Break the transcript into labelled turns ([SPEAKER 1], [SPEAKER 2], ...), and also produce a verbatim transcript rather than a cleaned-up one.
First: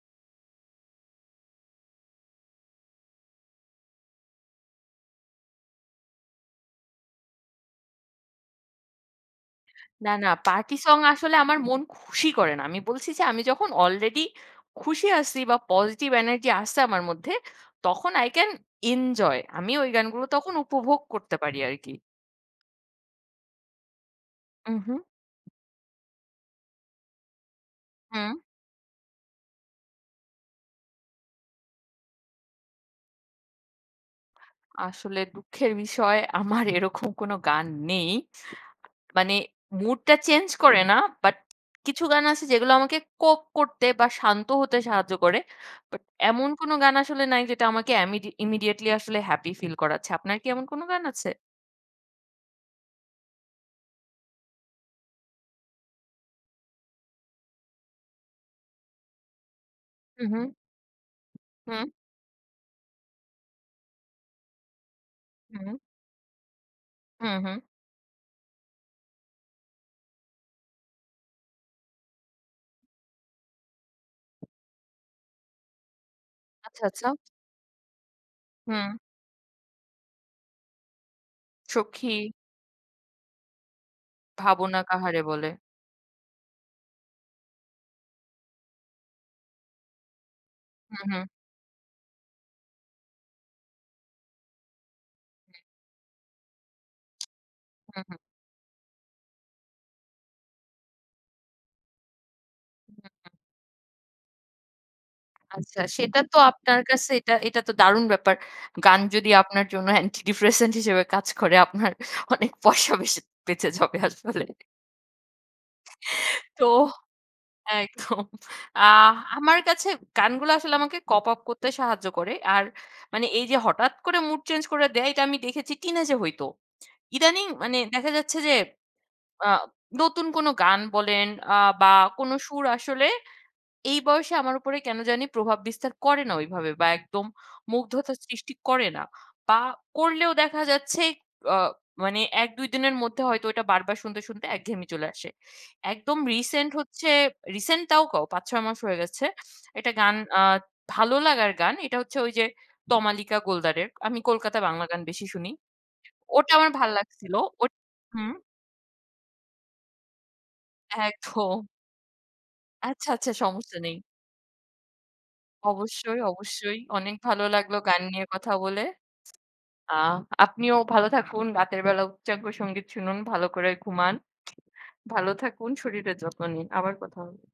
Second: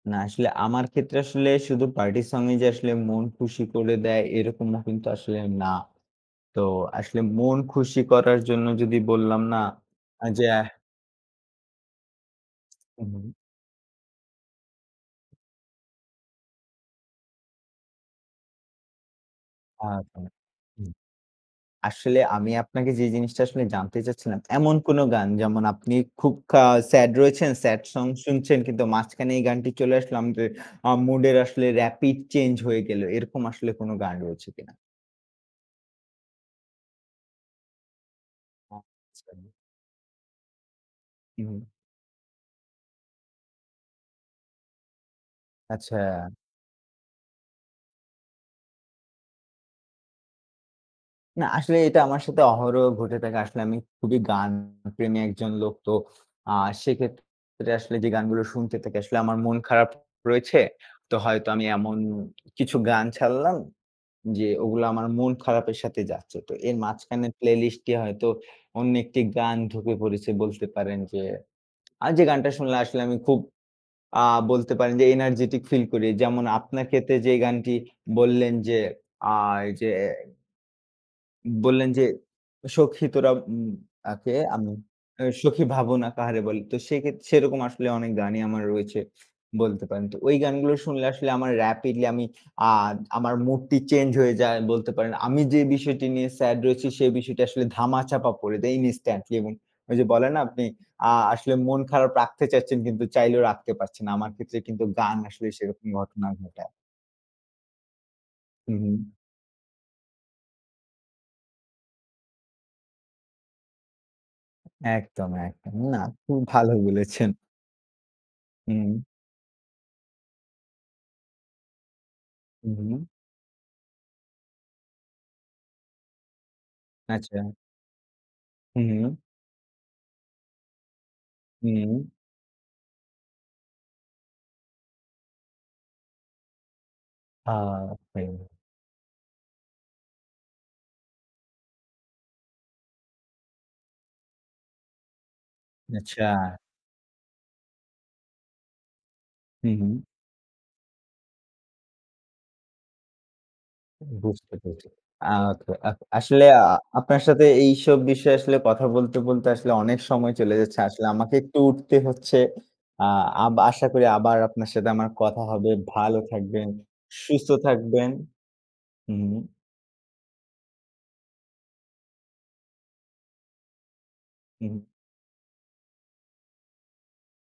[SPEAKER 1] না, আসলে আমার ক্ষেত্রে আসলে শুধু পার্টি সংই যে আসলে মন খুশি করে দেয় এরকম না কিন্তু আসলে না। তো আসলে মন খুশি করার জন্য যদি বললাম না
[SPEAKER 2] না, না
[SPEAKER 1] যে
[SPEAKER 2] পার্টি সং আসলে আমার মন খুশি করে না। আমি
[SPEAKER 1] হু,
[SPEAKER 2] বলছি যে,
[SPEAKER 1] হু।
[SPEAKER 2] আমি যখন অলরেডি খুশি আছি বা পজিটিভ এনার্জি আছে আমার মধ্যে, তখন আই ক্যান এনজয়। আমি ওই
[SPEAKER 1] আচ্ছা।
[SPEAKER 2] গানগুলো তখন
[SPEAKER 1] হুম।
[SPEAKER 2] উপভোগ করতে পারি আরকি।
[SPEAKER 1] আসলে আমি আপনাকে যে জিনিসটা আসলে জানতে চাচ্ছিলাম,
[SPEAKER 2] উ,
[SPEAKER 1] এমন কোন
[SPEAKER 2] হু।
[SPEAKER 1] গান যেমন আপনি খুব খা স্যাড রয়েছেন, স্যাড সং
[SPEAKER 2] হুম।
[SPEAKER 1] শুনছেন কিন্তু মাঝখানে এই গানটি চলে আসলো আমত আ মুডের আসলে রেপিড চেঞ্জ হয়ে গেল। এরকম আসলে কোন গান রয়েছে কিনা?
[SPEAKER 2] আসলে দুঃখের বিষয় আমার এরকম কোন গান নেই। মানে
[SPEAKER 1] আচ্ছা।
[SPEAKER 2] মুড টা চেঞ্জ করে না। বাট
[SPEAKER 1] হু, হুম।
[SPEAKER 2] কিছু গান আছে যেগুলো আমাকে কোপ করতে বা শান্ত হতে সাহায্য করে। বাট
[SPEAKER 1] আচ্ছা।
[SPEAKER 2] এমন কোন গান আসলে নাই যেটা আমাকে এমইড ইমিডিয়েটলি আসলে হ্যাপি ফিল করাচ্ছে। আপনার কি এমন কোন গান আছে?
[SPEAKER 1] না, আসলে এটা আমার সাথে অহরহ ঘটে থাকে। আসলে আমি খুবই গান প্রেমী একজন লোক। তো আ সেক্ষেত্রে আসলে যে গানগুলো শুনতে থাকি, আসলে আমার মন খারাপ
[SPEAKER 2] হু, হু।
[SPEAKER 1] রয়েছে। তো হয়তো আমি
[SPEAKER 2] হুম।
[SPEAKER 1] এমন কিছু গান ছাড়লাম যে ওগুলো আমার মন
[SPEAKER 2] হু।
[SPEAKER 1] খারাপের সাথে যাচ্ছে। তো এর
[SPEAKER 2] হু,
[SPEAKER 1] মাঝখানের
[SPEAKER 2] হু।
[SPEAKER 1] প্লেলিস্ট এ হয়তো অন্য একটি গান ঢুকে পড়েছে বলতে পারেন যে, আর যে গানটা শুনলে আসলে আমি খুব আ বলতে পারেন যে এনার্জেটিক ফিল করি। যেমন
[SPEAKER 2] আচ্ছা,
[SPEAKER 1] আপনার
[SPEAKER 2] আচ্ছা।
[SPEAKER 1] ক্ষেত্রে যে গানটি বললেন যে,
[SPEAKER 2] হুম।
[SPEAKER 1] আ এই যে বললেন যে
[SPEAKER 2] সখী।
[SPEAKER 1] সখী তোরা উম কে আমি
[SPEAKER 2] ভাবনা কাহারে বলে।
[SPEAKER 1] সখি ভাবনা কাহারে বলি। তো সেক্ষেত্রে সেরকম আসলে অনেক গানই আমার রয়েছে। বলতে পারেন। তো ওই গানগুলো
[SPEAKER 2] হু,
[SPEAKER 1] শুনলে
[SPEAKER 2] হু।
[SPEAKER 1] আসলে আমার রেপিডলি আমি আ আমার মুডটি চেঞ্জ হয়ে যায় বলতে পারেন। আমি যে বিষয়টি নিয়ে স্যাড রয়েছি, সে বিষয়টা আসলে
[SPEAKER 2] হু, হু।
[SPEAKER 1] ধামাচাপা পড়ে দেই ইনস্ট্যান্টলি এবং ওই যে বলেন না, আপনি আ আসলে মন খারাপ রাখতে চাচ্ছেন, কিন্তু চাইলেও রাখতে পারছে না। আমার ক্ষেত্রে কিন্তু গান আসলে
[SPEAKER 2] আচ্ছা,
[SPEAKER 1] সেরকম
[SPEAKER 2] সেটা
[SPEAKER 1] ঘটনা
[SPEAKER 2] তো
[SPEAKER 1] ঘটায়।
[SPEAKER 2] আপনার কাছে এটা, এটা তো দারুণ ব্যাপার।
[SPEAKER 1] হু,
[SPEAKER 2] গান
[SPEAKER 1] হু।
[SPEAKER 2] যদি আপনার জন্য অ্যান্টি ডিপ্রেশেন্ট হিসেবে কাজ করে আপনার অনেক পয়সা বেশে বেঁচে যাবে আসলে।
[SPEAKER 1] একদম, একদম। না, খুব
[SPEAKER 2] তো,
[SPEAKER 1] ভালো বলেছেন।
[SPEAKER 2] একদম। আ
[SPEAKER 1] হুম।
[SPEAKER 2] আমার কাছে গানগুলো আসলে আমাকে কপ আপ করতে সাহায্য করে। আর
[SPEAKER 1] হু, হু।
[SPEAKER 2] মানে এই যে হঠাৎ করে মুড চেঞ্জ করে দেয়, এটা আমি দেখেছি টিনেজ এ হইতো। ইদানিং
[SPEAKER 1] আচ্ছা।
[SPEAKER 2] মানে দেখা যাচ্ছে যে,
[SPEAKER 1] হু, হু।
[SPEAKER 2] আ নতুন কোনো গান বলেন, আ বা
[SPEAKER 1] হুম।
[SPEAKER 2] কোন সুর আসলে এই বয়সে আমার উপরে কেন জানি প্রভাব বিস্তার করে না ওইভাবে বা একদম
[SPEAKER 1] আ
[SPEAKER 2] মুগ্ধতার
[SPEAKER 1] [unintelligible]
[SPEAKER 2] সৃষ্টি করে না। বা করলেও দেখা যাচ্ছে, অ মানে এক দুই দিনের মধ্যে হয়তো এটা বারবার শুনতে, শুনতে একঘেয়েমি চলে আসে। একদম
[SPEAKER 1] আচ্ছা।
[SPEAKER 2] রিসেন্ট হচ্ছে রিসেন্ট তাও কও পাঁচ-ছয় মাস হয়ে গেছে।
[SPEAKER 1] হু,
[SPEAKER 2] এটা
[SPEAKER 1] হু।
[SPEAKER 2] গান আ ভালো লাগার গান। এটা হচ্ছে ওই যে তমালিকা গোলদারের। আমি
[SPEAKER 1] বুঝতে
[SPEAKER 2] কলকাতা বাংলা
[SPEAKER 1] পেরেছি।
[SPEAKER 2] গান বেশি শুনি।
[SPEAKER 1] আচ্ছা। আ আসলে
[SPEAKER 2] ওটা
[SPEAKER 1] আ
[SPEAKER 2] আমার ভাল
[SPEAKER 1] আপনার
[SPEAKER 2] লাগছিল।
[SPEAKER 1] সাথে
[SPEAKER 2] ওট
[SPEAKER 1] এইসব
[SPEAKER 2] হুম।
[SPEAKER 1] বিষয়ে আসলে কথা বলতে, বলতে আসলে অনেক সময় চলে যাচ্ছে। আসলে আমাকে একটু
[SPEAKER 2] একদম।
[SPEAKER 1] উঠতে হচ্ছে। আ
[SPEAKER 2] আচ্ছা, আচ্ছা,
[SPEAKER 1] আব
[SPEAKER 2] সমস্যা
[SPEAKER 1] আশা
[SPEAKER 2] নেই।
[SPEAKER 1] করি আবার আপনার সাথে আমার কথা হবে। ভালো
[SPEAKER 2] অবশ্যই,
[SPEAKER 1] থাকবেন,
[SPEAKER 2] অবশ্যই অনেক ভালো
[SPEAKER 1] সুস্থ
[SPEAKER 2] লাগলো গান
[SPEAKER 1] থাকবেন।
[SPEAKER 2] নিয়ে কথা বলে।
[SPEAKER 1] হুম।
[SPEAKER 2] আ আপনিও ভালো থাকুন। রাতের বেলা উচ্চাঙ্গ সঙ্গীত শুনুন। ভালো করে ঘুমান।
[SPEAKER 1] হু, হু।
[SPEAKER 2] ভালো থাকুন, শরীরের যত্ন নিন। আবার কথা হবে।